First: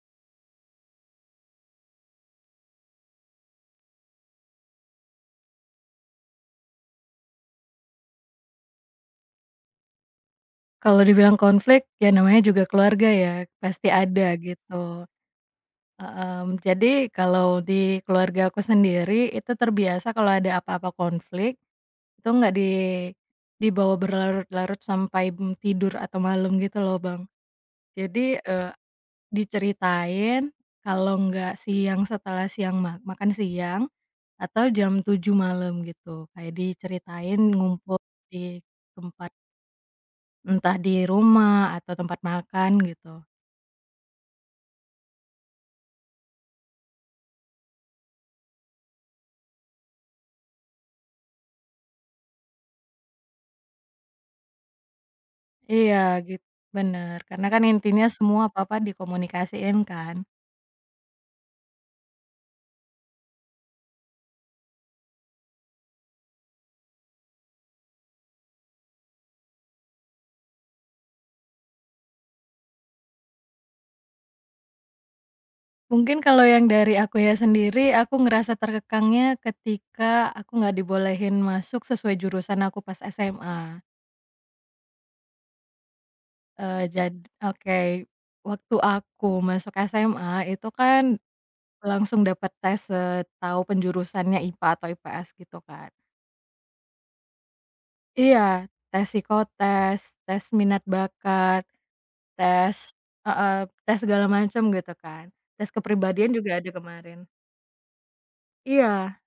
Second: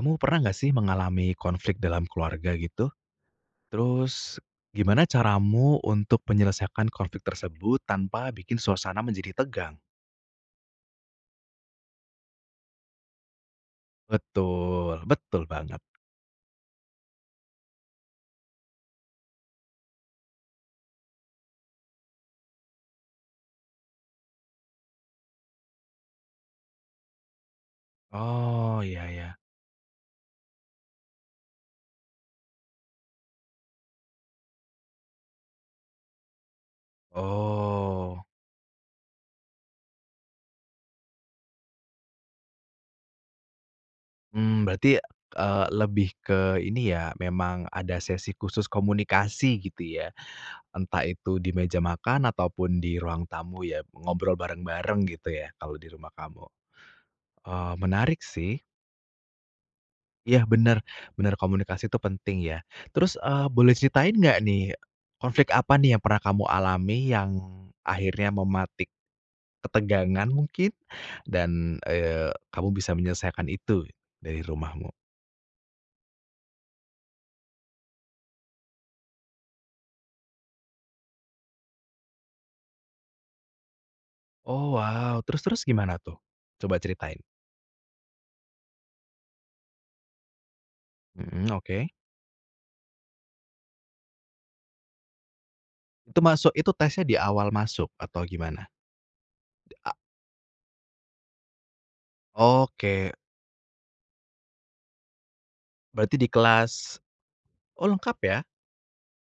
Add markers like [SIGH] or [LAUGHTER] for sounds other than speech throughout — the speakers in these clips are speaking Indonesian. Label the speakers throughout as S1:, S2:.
S1: Kamu pernah nggak sih mengalami konflik dalam keluarga gitu? Terus gimana caramu untuk menyelesaikan konflik tersebut tanpa bikin suasana menjadi tegang?
S2: Kalau dibilang konflik, ya namanya juga keluarga ya, pasti ada
S1: Betul,
S2: gitu,
S1: betul banget.
S2: jadi kalau di keluarga aku sendiri itu terbiasa kalau ada apa-apa konflik, itu nggak dibawa berlarut-larut sampai, tidur atau malam gitu loh, Bang. Jadi,
S1: Oh, iya ya.
S2: diceritain kalau nggak siang setelah siang makan siang atau jam 7 malam gitu, kayak diceritain ngumpul
S1: Oh,
S2: di tempat, entah di rumah atau tempat makan gitu.
S1: berarti, lebih ke ini ya, memang ada sesi khusus komunikasi gitu ya? Entah itu di meja makan ataupun di ruang tamu ya, ngobrol bareng-bareng gitu ya kalau di
S2: Iya,
S1: rumah kamu?
S2: gitu, bener, karena kan intinya
S1: Menarik
S2: semua
S1: sih.
S2: apa-apa dikomunikasiin kan.
S1: Iya bener bener, komunikasi itu penting ya. Terus, boleh ceritain nggak nih, konflik apa nih yang pernah kamu alami yang akhirnya mematik ketegangan mungkin dan, kamu bisa menyelesaikan itu dari rumahmu?
S2: Mungkin kalau yang dari aku ya sendiri, aku ngerasa terkekangnya ketika aku nggak dibolehin masuk sesuai jurusan aku pas SMA.
S1: Oh wow, terus terus, gimana tuh? Coba
S2: Eee, jad
S1: ceritain.
S2: Oke, waktu aku masuk SMA itu kan
S1: Mhm, oke.
S2: langsung dapat tes, tahu penjurusannya IPA atau IPS gitu kan.
S1: Itu masuk itu tesnya di awal masuk atau
S2: Iya,
S1: gimana?
S2: tes
S1: A
S2: psikotes, tes minat bakat. Tes
S1: oke,
S2: heeh, tes segala macam gitu kan, tes
S1: berarti di
S2: kepribadian juga ada
S1: kelas
S2: kemarin.
S1: oh lengkap ya?
S2: Iya,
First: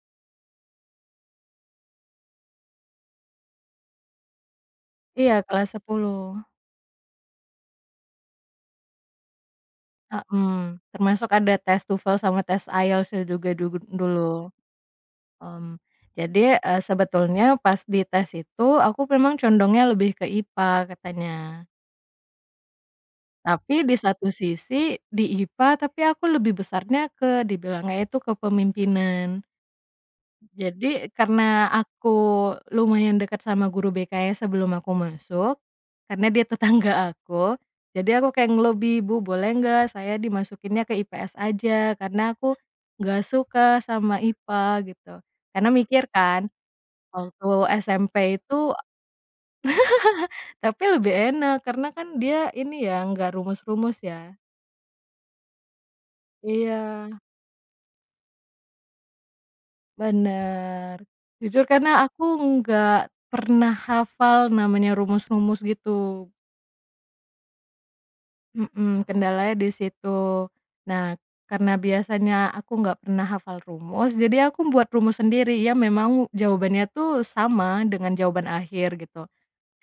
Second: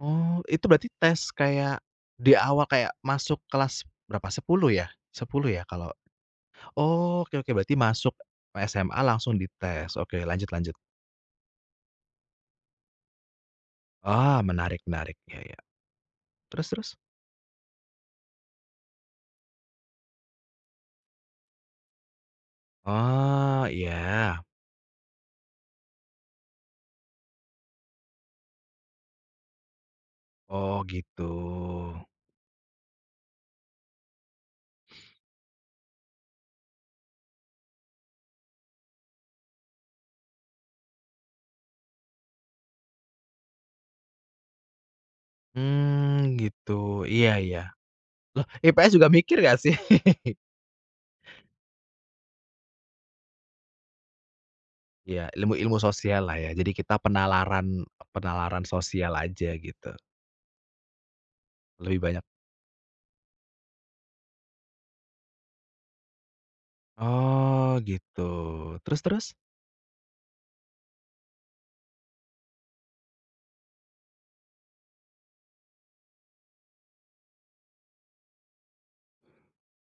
S1: Oh, itu berarti tes kayak di awal kayak masuk kelas berapa? 10 ya?
S2: iya,
S1: 10 ya
S2: kelas
S1: kalau
S2: sepuluh
S1: oh, oke oke, berarti masuk SMA langsung dites. Oke lanjut lanjut.
S2: Mhm, termasuk ada tes TOEFL sama tes IELTS ya juga
S1: Ah,
S2: dulu.
S1: menarik menarik. Ya ya.
S2: mmm, jadi,
S1: Terus terus?
S2: sebetulnya pas di tes itu aku memang condongnya lebih ke IPA katanya,
S1: Oh,
S2: tapi di satu
S1: iya.
S2: sisi di IPA tapi aku lebih besarnya ke dibilangnya itu kepemimpinan.
S1: Oh,
S2: Jadi
S1: gitu.
S2: karena aku lumayan dekat sama guru BK-nya sebelum aku masuk, karena dia tetangga [LAUGHS] aku, jadi aku kayak ngelobi, "Bu, boleh nggak saya dimasukinnya ke IPS aja?" Karena aku nggak suka sama IPA gitu. Karena mikir
S1: Hmm,
S2: kan,
S1: gitu. Iya
S2: waktu
S1: iya.
S2: SMP
S1: Loh,
S2: itu
S1: IPS juga mikir gak sih? [LAUGHS]
S2: tapi lebih enak karena kan dia ini ya, nggak rumus-rumus ya.
S1: Iya, ilmu-ilmu sosial lah ya. Jadi
S2: Iya,
S1: kita penalaran penalaran sosial aja gitu,
S2: bener. Jujur
S1: lebih
S2: karena
S1: banyak.
S2: aku nggak pernah hafal namanya rumus-rumus gitu.
S1: Oh, gitu. Terus
S2: Mhm,
S1: terus?
S2: kendalanya di situ. Nah, karena biasanya aku nggak pernah hafal rumus, jadi aku buat rumus sendiri. Ya, memang jawabannya tuh sama dengan jawaban akhir gitu.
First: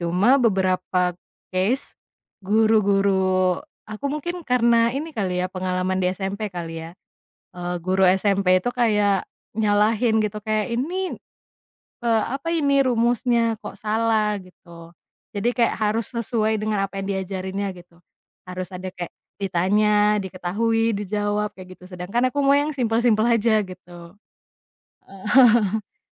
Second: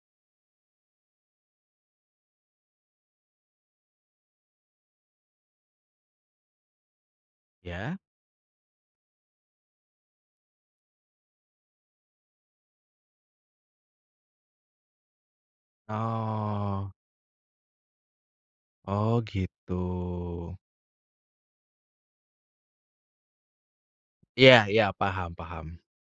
S2: Cuma beberapa case guru-guru aku mungkin karena ini kali ya, pengalaman di SMP kali ya,
S1: Ya?
S2: guru SMP itu kayak nyalahin gitu, kayak, "Ini, apa ini rumusnya, kok salah gitu. Jadi kayak harus sesuai dengan
S1: Oh
S2: apa yang diajarinnya gitu. Harus ada kayak
S1: oh gitu.
S2: ditanya, diketahui, dijawab, kayak gitu. Sedangkan aku mau yang simpel-simpel aja gitu.
S1: Iya iya, paham
S2: Heeh.
S1: paham.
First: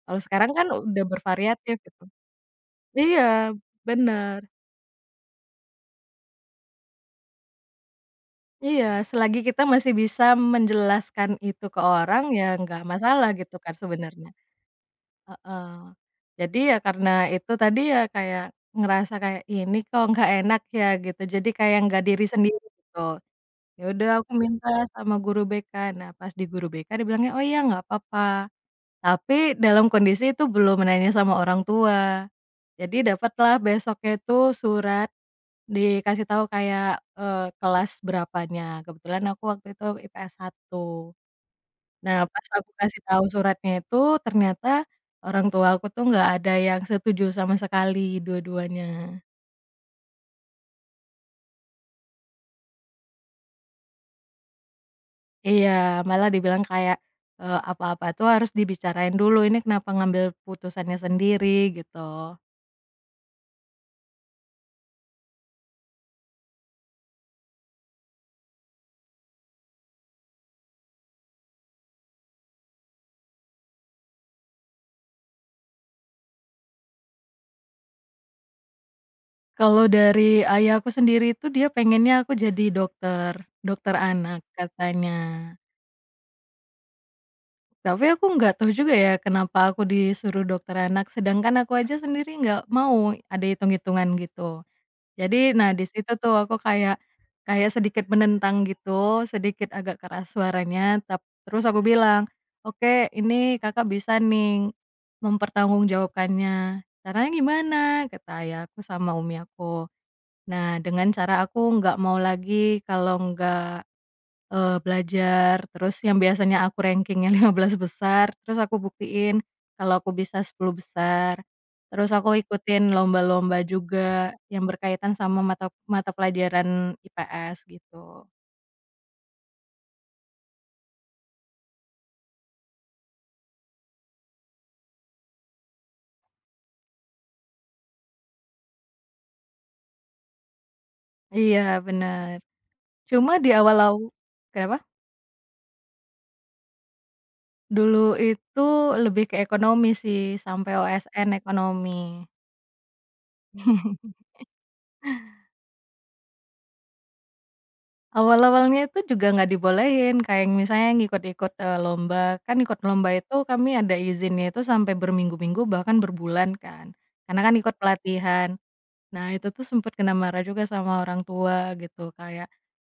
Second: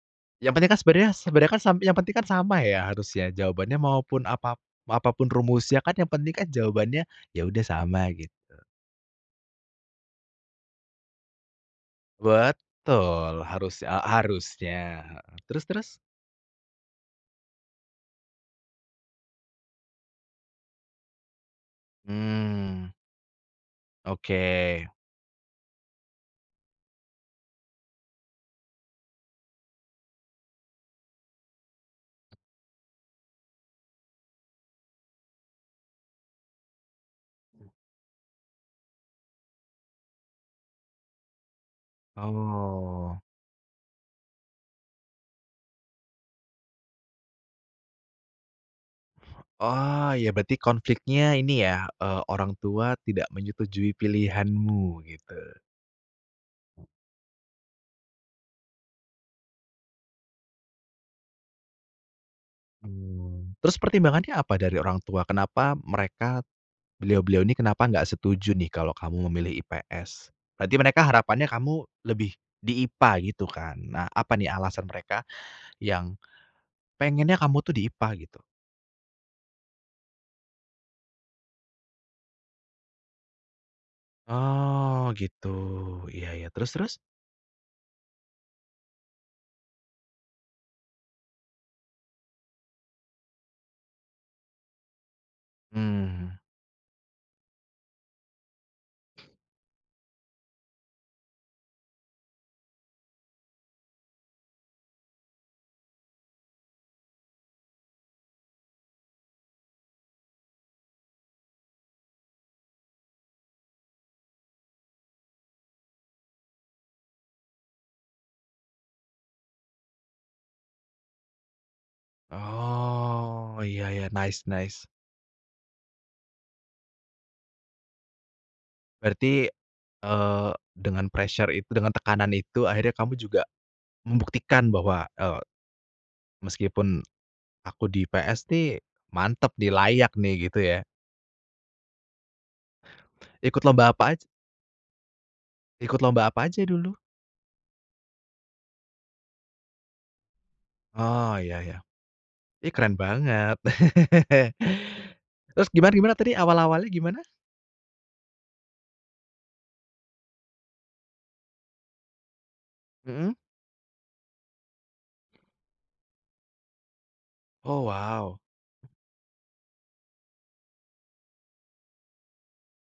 S2: Kalau sekarang
S1: Yang
S2: kan
S1: penting kan
S2: udah
S1: sebenarnya sebenarnya kan sam
S2: bervariatif
S1: yang
S2: gitu.
S1: penting kan sama ya harusnya
S2: Iya,
S1: jawabannya maupun
S2: bener.
S1: apa apapun rumusnya kan yang penting kan jawabannya ya udah sama gitu.
S2: Iya, selagi kita masih bisa menjelaskan itu ke orang, ya nggak masalah
S1: Betul,
S2: gitu kan
S1: harus
S2: sebenarnya.
S1: harusnya, terus
S2: Heeh.
S1: terus?
S2: Jadi ya karena itu tadi ya kayak ngerasa kayak, ini kok nggak enak ya?" Gitu, jadi kayak nggak diri sendiri
S1: Hmm,
S2: gitu. Ya udah aku
S1: oke.
S2: minta sama guru BK. Nah, pas di guru BK dia bilangnya, "Oh, iya, nggak apa-apa." Tapi dalam kondisi itu belum menanya sama orang tua. Jadi dapatlah besoknya itu surat dikasih tahu kayak, kelas berapanya. Kebetulan aku waktu itu IPS 1. Nah, pas aku kasih
S1: Oh.
S2: tahu suratnya itu, ternyata orang tua aku tuh nggak ada yang setuju sama sekali, dua-duanya.
S1: Oh ya berarti konfliknya ini ya, orang tua tidak menyetujui pilihanmu gitu.
S2: Iya, malah dibilang kayak, apa-apa tuh harus dibicarain dulu, ini kenapa ngambil putusannya sendiri, gitu.
S1: Terus pertimbangannya apa dari orang tua? Kenapa mereka beliau-beliau ini kenapa nggak setuju nih kalau kamu memilih IPS? Berarti mereka harapannya kamu lebih di IPA gitu kan? Nah, apa nih alasan mereka yang pengennya kamu tuh di IPA gitu?
S2: Kalau dari ayah aku sendiri itu dia pengennya aku jadi dokter, dokter anak
S1: Oh,
S2: katanya.
S1: gitu. Iya ya terus terus?
S2: Tapi aku nggak tahu juga ya kenapa aku disuruh dokter anak, sedangkan aku aja sendiri nggak mau, ada hitung-hitungan gitu. Jadi, nah di situ
S1: Mmm,
S2: tuh aku kayak kayak sedikit menentang gitu, sedikit agak keras suaranya, terus aku bilang, "Oke, ini Kakak bisa nih mempertanggungjawabkannya." "Caranya gimana?" kata ayahku sama umi aku. Nah, dengan cara aku nggak mau lagi kalau nggak belajar, terus yang biasanya aku rankingnya [LAUGHS] 15 besar, terus aku buktiin kalau aku bisa 10 besar. Terus aku ikutin
S1: oh,
S2: lomba-lomba
S1: iya ya
S2: juga
S1: nice
S2: yang
S1: nice.
S2: berkaitan sama mata mata pelajaran IPS gitu.
S1: Berarti, dengan pressure itu dengan tekanan itu akhirnya kamu juga membuktikan bahwa, meskipun aku di PS nih mantep nih, layak nih gitu ya.
S2: Iya, benar. Cuma di
S1: Ikut lomba
S2: awal-aw
S1: apa aj
S2: Kenapa?
S1: ikut lomba apa aja dulu?
S2: Dulu itu lebih ke ekonomi sih, sampai
S1: Oh
S2: OSN
S1: iya iya.
S2: ekonomi.
S1: Ih keren banget. [LAUGHS] Terus gimana gimana tadi awal-awalnya gimana?
S2: Awal-awalnya itu juga nggak dibolehin, kayak yang misalnya ngikut-ikut, lomba. Kan ikut lomba
S1: Mhm.
S2: itu kami ada izinnya itu sampai berminggu-minggu bahkan berbulan kan, karena kan ikut
S1: Oh wow.
S2: pelatihan. Nah, itu tuh sempet kena marah juga sama orang tua gitu, kayak,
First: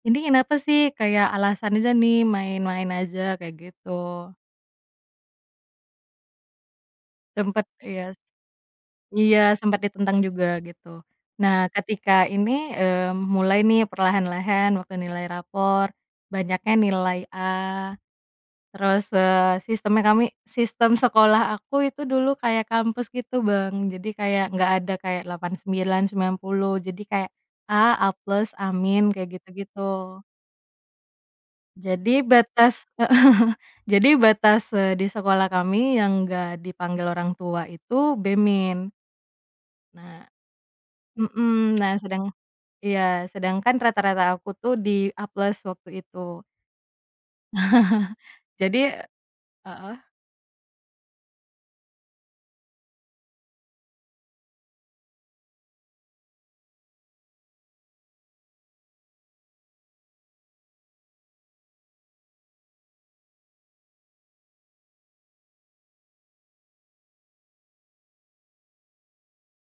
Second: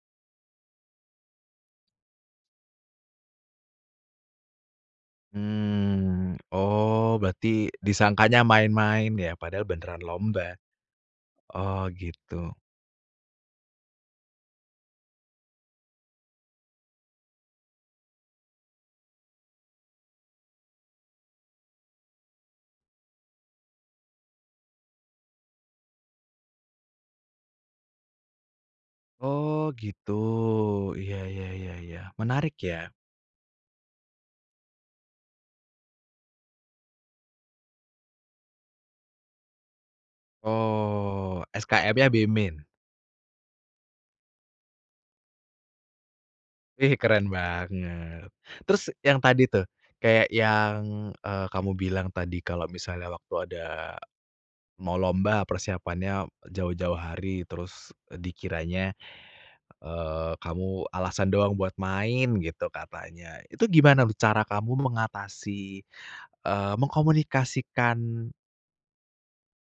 S2: "Ini kenapa sih? Kayak alasan aja nih, main-main aja," kayak gitu.
S1: Oh berarti
S2: Iya,
S1: disangkanya main-main ya
S2: iya,
S1: padahal
S2: sempat
S1: beneran
S2: ditentang
S1: lomba.
S2: juga gitu. Nah,
S1: Oh
S2: ketika
S1: gitu.
S2: ini, mulai nih perlahan-lahan waktu nilai rapor, banyaknya nilai A. Terus, sistem sekolah aku itu dulu kayak kampus gitu, Bang. Jadi kayak nggak ada kayak delapan sembilan sembilan puluh, jadi kayak A, A plus, amin, kayak
S1: Oh gitu.
S2: gitu-gitu.
S1: Iya iya iya iya.
S2: Jadi
S1: Menarik ya.
S2: batas [LAUGHS] jadi batas, di sekolah kami yang nggak dipanggil orang tua itu B min. Nah,
S1: Oh,
S2: mhm, nah
S1: SKM-nya
S2: sedang
S1: BMIN?
S2: iya, sedangkan rata-rata aku tuh di A plus waktu itu.
S1: Ih, keren banget. Terus
S2: Jadi,
S1: yang tadi tuh, kayak yang, kamu bilang tadi kalau misalnya waktu ada mau lomba persiapannya jauh-jauh hari, terus dikiranya, kamu alasan doang buat main gitu katanya. Itu gimana tuh cara kamu mengatasi, mengkomunikasikan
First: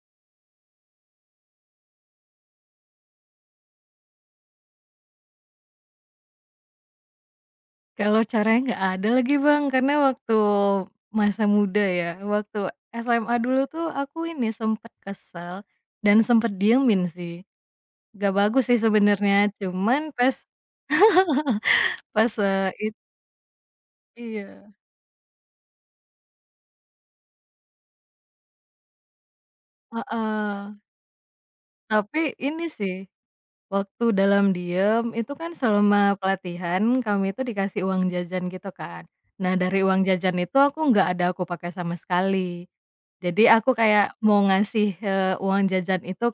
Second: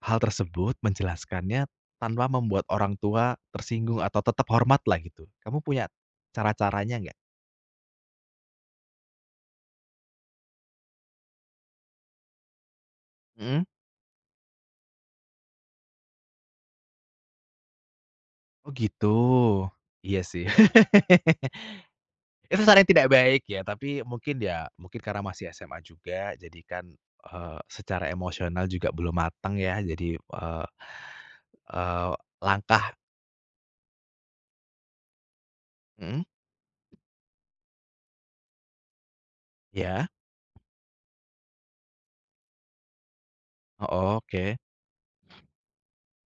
S1: hal tersebut, menjelaskannya tanpa membuat orang tua tersinggung atau tetap hormat lah gitu? Kamu punya cara-caranya nggak?
S2: kalau caranya nggak ada lagi, Bang, karena waktu masa muda ya, waktu SMA
S1: Mhm.
S2: dulu tuh aku ini sempet kesel dan sempet diemin sih. Nggak bagus
S1: Oh
S2: sih
S1: gitu.
S2: sebenarnya, cuman
S1: Iya
S2: pas
S1: sih. [LAUGHS]
S2: pas,
S1: Itu
S2: eee,
S1: saran yang
S2: it
S1: tidak baik ya, tapi mungkin ya,
S2: iya,
S1: mungkin karena masih SMA juga, jadi kan, secara emosional juga belum matang ya, jadi,
S2: heeh.
S1: eee eee,
S2: Tapi ini
S1: langkah
S2: sih, waktu dalam diem itu kan selama
S1: mhm,
S2: pelatihan kami itu dikasih uang jajan gitu kan. Nah, dari uang
S1: iya?
S2: jajan itu aku nggak ada aku pakai sama sekali. Jadi aku
S1: Heeh,
S2: kayak mau
S1: oke.
S2: ngasih, uang jajan itu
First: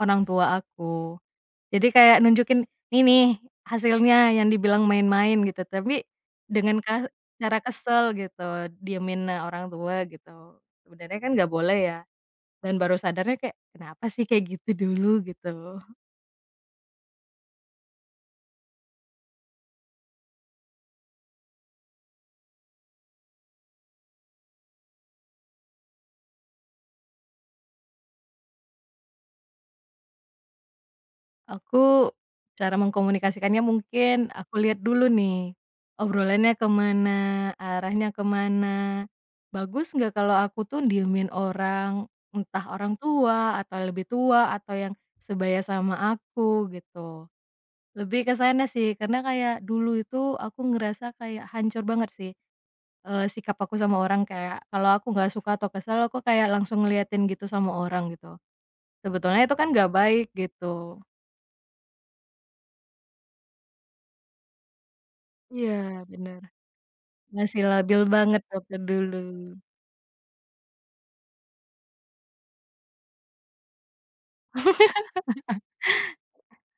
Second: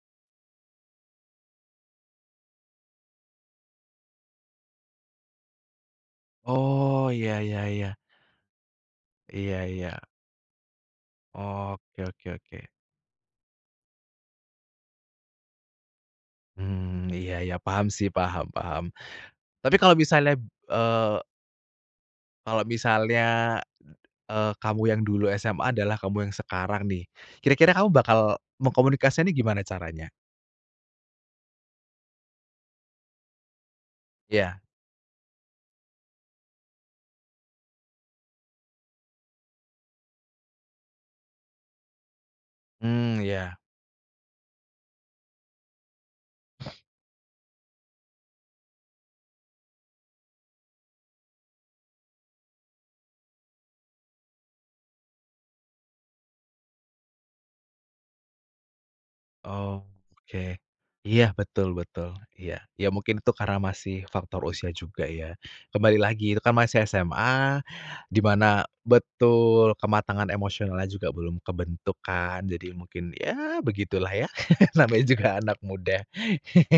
S2: orang tua aku. Jadi kayak nunjukin, "Nih, nih, hasilnya yang dibilang main-main," gitu. Tapi dengan
S1: Oh, iya
S2: cara
S1: iya iya.
S2: kesel gitu, diemin eh,
S1: Iya
S2: orang
S1: iya.
S2: tua gitu. Sebenarnya kan nggak boleh ya,
S1: Oke oke oke.
S2: dan baru sadarnya kayak, "Kenapa sih kayak gitu dulu?" Gitu.
S1: Hmm, iya iya, paham sih, paham paham. Tapi kalau misalnya, eee kalau misalnya, kamu yang dulu SMA adalah kamu yang sekarang nih, kira-kira kamu bakal mengkomunikasikannya gimana caranya?
S2: Aku Cara mengkomunikasikannya mungkin aku
S1: Iya,
S2: lihat dulu nih, obrolannya kemana, arahnya kemana. Bagus nggak kalau aku tuh diemin orang, entah orang
S1: hmm,
S2: tua
S1: iya,
S2: atau lebih tua atau yang sebaya sama aku gitu. Lebih ke sana sih karena kayak dulu itu aku ngerasa kayak hancur banget sih, sikap aku sama orang kayak kalau aku nggak suka atau kesel aku kayak langsung ngeliatin gitu sama orang gitu. Sebetulnya itu kan
S1: oh,
S2: nggak baik
S1: oke.
S2: gitu.
S1: Iya, betul betul, iya. Ya mungkin itu karena masih faktor usia juga ya.
S2: Iya,
S1: Kembali lagi itu
S2: bener.
S1: kan masih SMA,
S2: Masih labil
S1: di
S2: banget
S1: mana
S2: waktu dulu.
S1: betul, kematangan emosionalnya juga belum kebentuk kan, jadi mungkin ya begitulah ya, [LAUGHS] namanya juga anak muda. [LAUGHS]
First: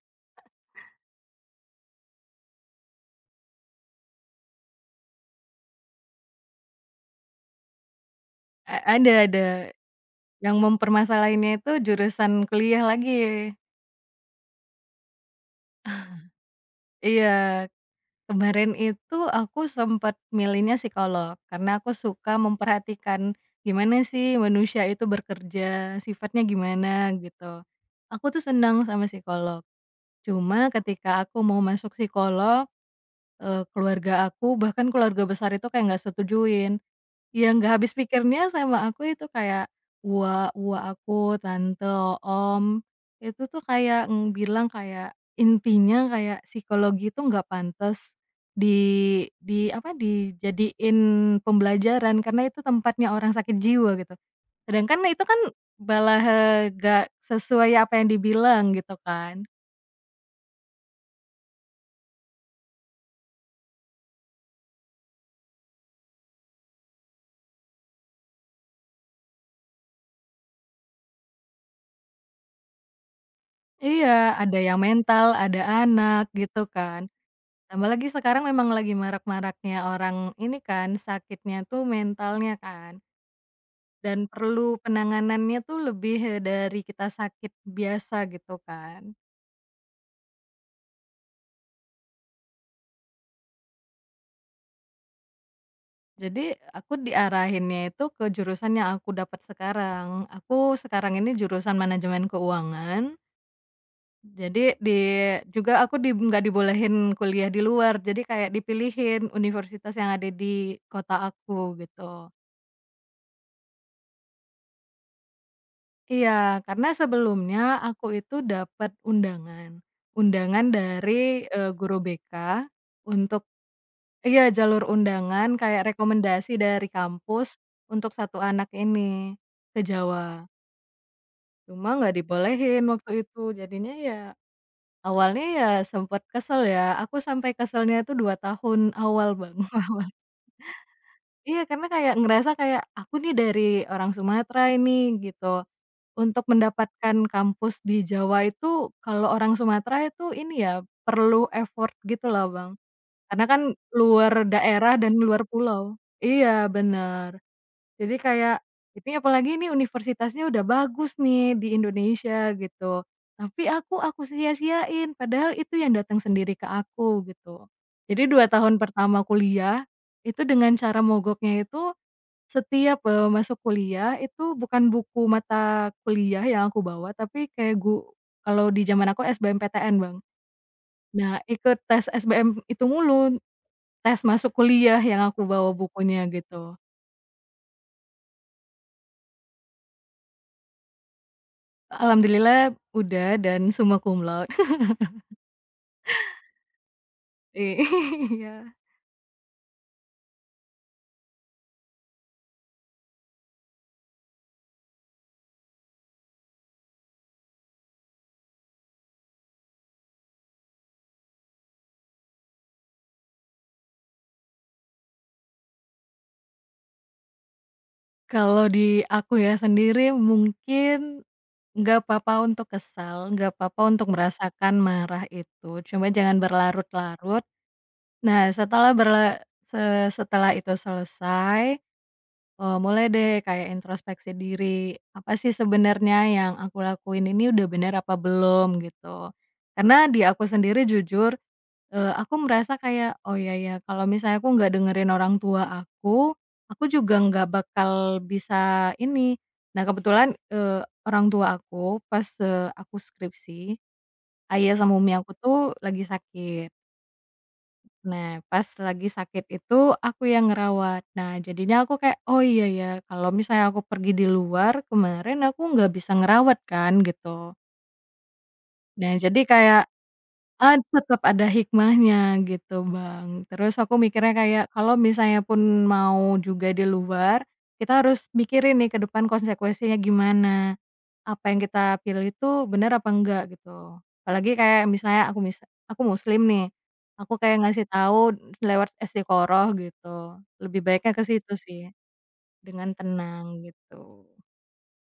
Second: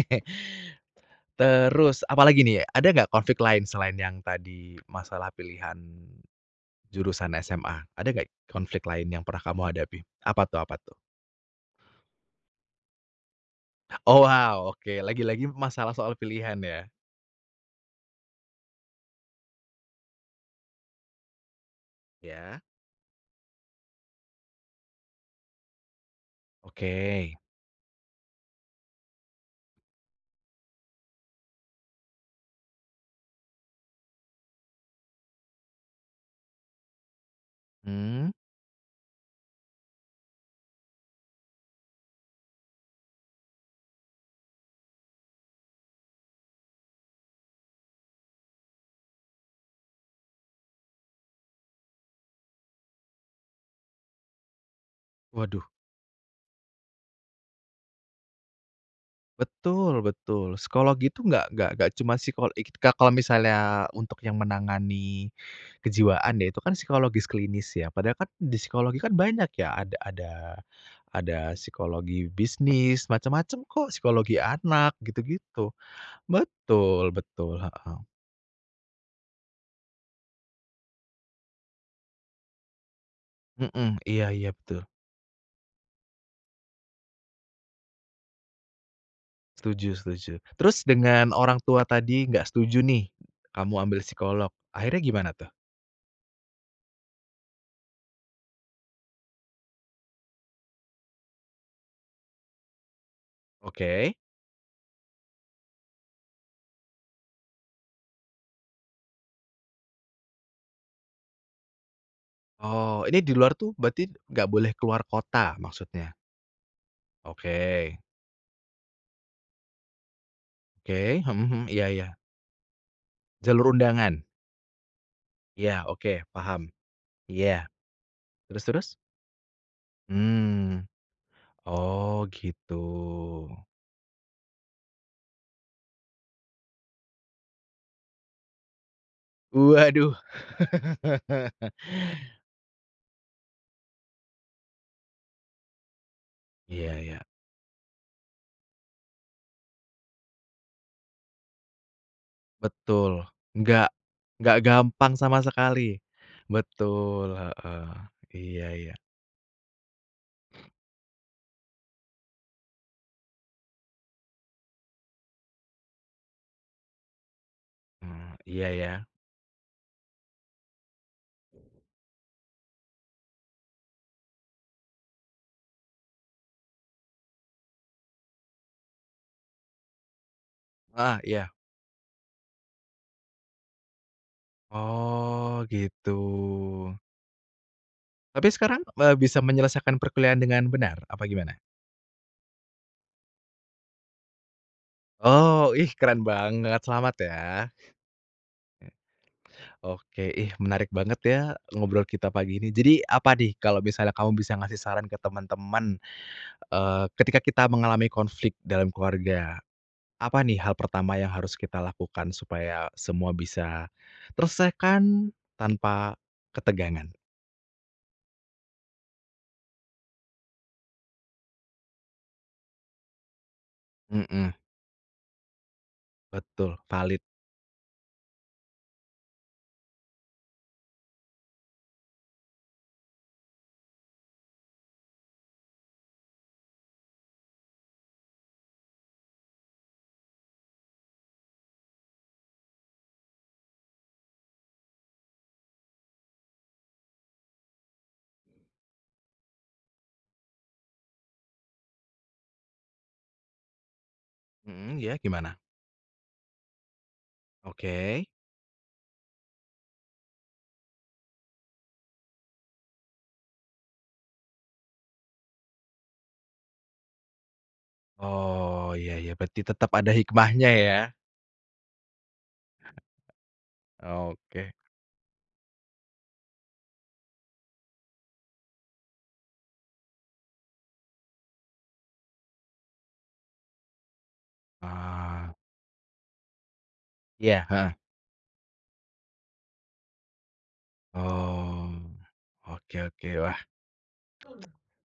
S1: Terus apalagi nih, ada nggak konflik lain selain yang tadi masalah pilihan jurusan SMA? Ada nggak konflik lain
S2: Ada
S1: yang pernah
S2: ada,
S1: kamu hadapi? Apa
S2: yang
S1: tuh apa tuh?
S2: mempermasalahinnya itu jurusan kuliah lagi.
S1: Oh wow, oke, lagi-lagi masalah soal pilihan ya?
S2: Iya, kemarin itu aku sempat milihnya psikolog, karena aku suka
S1: Ya.
S2: memperhatikan gimana sih manusia itu bekerja, sifatnya
S1: Oke,
S2: gimana gitu. Aku tuh senang sama psikolog, cuma ketika aku mau masuk psikolog, keluarga aku bahkan keluarga besar itu kayak nggak setujuin. Yang nggak habis
S1: mmm,
S2: pikirnya sama aku itu kayak uwa-uwa aku, tante, om, itu tuh kayak, bilang kayak intinya kayak psikologi itu nggak pantas di di apa, dijadiin pembelajaran karena itu tempatnya orang sakit jiwa gitu. Sedangkan itu kan
S1: waduh.
S2: nggak sesuai apa yang dibilang gitu kan.
S1: Betul betul. Psikolog itu nggak cuma psikol ik kalau misalnya untuk yang menangani kejiwaan ya, itu kan psikologis klinis ya. Padahal kan di psikologi kan banyak ya, ada psikologi bisnis, macam-macam kok,
S2: Iya,
S1: psikologi
S2: ada yang
S1: anak,
S2: mental, ada
S1: gitu-gitu.
S2: anak gitu kan.
S1: Betul betul,
S2: Tambah
S1: heeh.
S2: lagi sekarang memang lagi marak-maraknya orang ini kan, sakitnya tuh mentalnya kan,
S1: Mhm,
S2: dan
S1: iya iya,
S2: perlu
S1: betul.
S2: penanganannya tuh lebih, dari kita sakit biasa gitu kan.
S1: Setuju setuju. Terus dengan orang tua tadi nggak setuju nih, kamu ambil psikolog, akhirnya gimana tuh?
S2: Jadi aku diarahinnya itu ke jurusan yang aku dapat sekarang. Aku sekarang ini jurusan manajemen keuangan,
S1: Oke.
S2: jadi di juga aku nggak dibolehin kuliah di luar, jadi kayak dipilihin universitas yang ada di kota aku gitu.
S1: Oh, ini di luar tuh berarti nggak boleh keluar kota maksudnya?
S2: Iya, karena
S1: Oke,
S2: sebelumnya aku itu dapat undangan. Undangan
S1: oke, hmm,
S2: dari,
S1: mhm, iya
S2: guru
S1: iya.
S2: BK untuk
S1: Jalur undangan?
S2: iya, jalur undangan
S1: Iya,
S2: kayak
S1: oke,
S2: rekomendasi
S1: paham.
S2: dari kampus
S1: Iya,
S2: untuk satu
S1: terus
S2: anak
S1: terus?
S2: ini ke Jawa.
S1: Hmm,
S2: Cuma nggak
S1: oh gitu.
S2: dibolehin waktu itu, jadinya ya awalnya ya sempat kesel ya, aku sampai keselnya itu 2 tahun awal, Bang. [LAUGHS]
S1: Waduh.
S2: Iya,
S1: [LAUGHS]
S2: karena kayak ngerasa kayak, "Aku nih dari orang Sumatera ini," gitu. Untuk
S1: Iya
S2: mendapatkan
S1: iya,
S2: kampus di Jawa itu, kalau orang Sumatera itu ini ya, perlu effort gitu loh, Bang.
S1: betul.
S2: Karena kan
S1: Nggak
S2: luar
S1: nggak
S2: daerah
S1: gampang
S2: dan
S1: sama
S2: luar pulau.
S1: sekali.
S2: Iya,
S1: Betul,
S2: bener.
S1: heeh.
S2: Jadi kayak,
S1: Iya iya,
S2: ini apalagi ini universitasnya udah bagus nih di Indonesia gitu, tapi aku sia-siain, padahal itu yang datang sendiri ke aku gitu. Jadi 2
S1: iya
S2: tahun
S1: ya.
S2: pertama kuliah, itu dengan cara mogoknya itu setiap, masuk kuliah itu bukan buku mata kuliah yang aku bawa, tapi kayak kalau di zaman aku SBMPTN, Bang.
S1: Ah,
S2: Nah,
S1: iya.
S2: ikut tes SBM itu mulu, tes masuk kuliah yang aku
S1: Oh
S2: bawa
S1: gitu.
S2: bukunya gitu.
S1: Tapi sekarang, bisa menyelesaikan perkuliahan dengan benar, apa gimana?
S2: Alhamdulillah udah dan summa cum laude. [LAUGHS]
S1: Oh, ih keren banget, selamat ya.
S2: Iya.
S1: Oke, ih menarik banget ya ngobrol kita pagi ini. Jadi apa nih kalau misalnya kamu bisa ngasih saran ke teman-teman, ketika kita mengalami konflik dalam keluarga, apa nih hal pertama yang harus kita lakukan supaya semua bisa terselesaikan tanpa ketegangan?
S2: Kalau di aku ya sendiri mungkin nggak apa-apa untuk kesal, nggak apa-apa untuk
S1: Mhm,
S2: merasakan marah itu, cuma jangan
S1: betul, valid.
S2: berlarut-larut. Nah, setelah berla se setelah itu selesai, mulai deh kayak introspeksi diri, apa sih sebenarnya yang aku lakuin ini udah bener apa belum gitu. Karena di aku sendiri jujur, aku merasa kayak, oh ya, ya, kalau misalnya aku nggak dengerin orang tua aku juga nggak bakal bisa ini. Nah, kebetulan, orang tua aku pas, aku skripsi, ayah sama
S1: Mhm,
S2: umi
S1: iya
S2: aku
S1: gimana?
S2: tuh lagi sakit.
S1: Oke.
S2: Nah, pas lagi sakit itu aku yang ngerawat. Nah, jadinya aku kayak, "Oh, iya ya, kalau misalnya aku pergi di luar, kemarin aku nggak bisa ngerawat kan," gitu.
S1: Oh, iya
S2: Nah,
S1: iya
S2: jadi
S1: berarti
S2: kayak,
S1: tetap ada hikmahnya ya?
S2: tetap ada hikmahnya gitu, Bang. Terus aku mikirnya kayak,
S1: Oke,
S2: kalau misalnya pun mau juga di luar, kita harus mikirin nih ke depan konsekuensinya gimana. Apa yang kita pilih itu benar apa enggak gitu. Apalagi kayak misalnya
S1: ah,
S2: aku muslim nih, aku kayak
S1: iya,
S2: ngasih
S1: heeh,
S2: tahu lewat istiqoroh gitu, lebih baiknya ke situ sih,
S1: oh,
S2: dengan
S1: oke oke. Wah,
S2: tenang gitu.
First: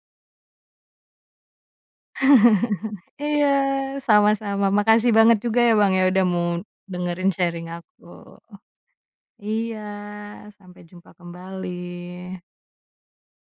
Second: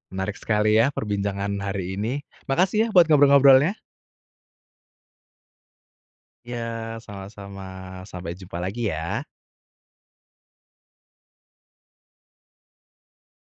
S1: menarik sekali ya perbincangan hari ini. Makasih ya buat
S2: Iya,
S1: ngobrol-ngobrolnya.
S2: sama-sama, makasih banget juga ya, Bang, ya udah mau
S1: Ya
S2: dengerin
S1: sama-sama,
S2: sharing aku.
S1: sampai jumpa lagi ya.
S2: Iya, sampai jumpa kembali.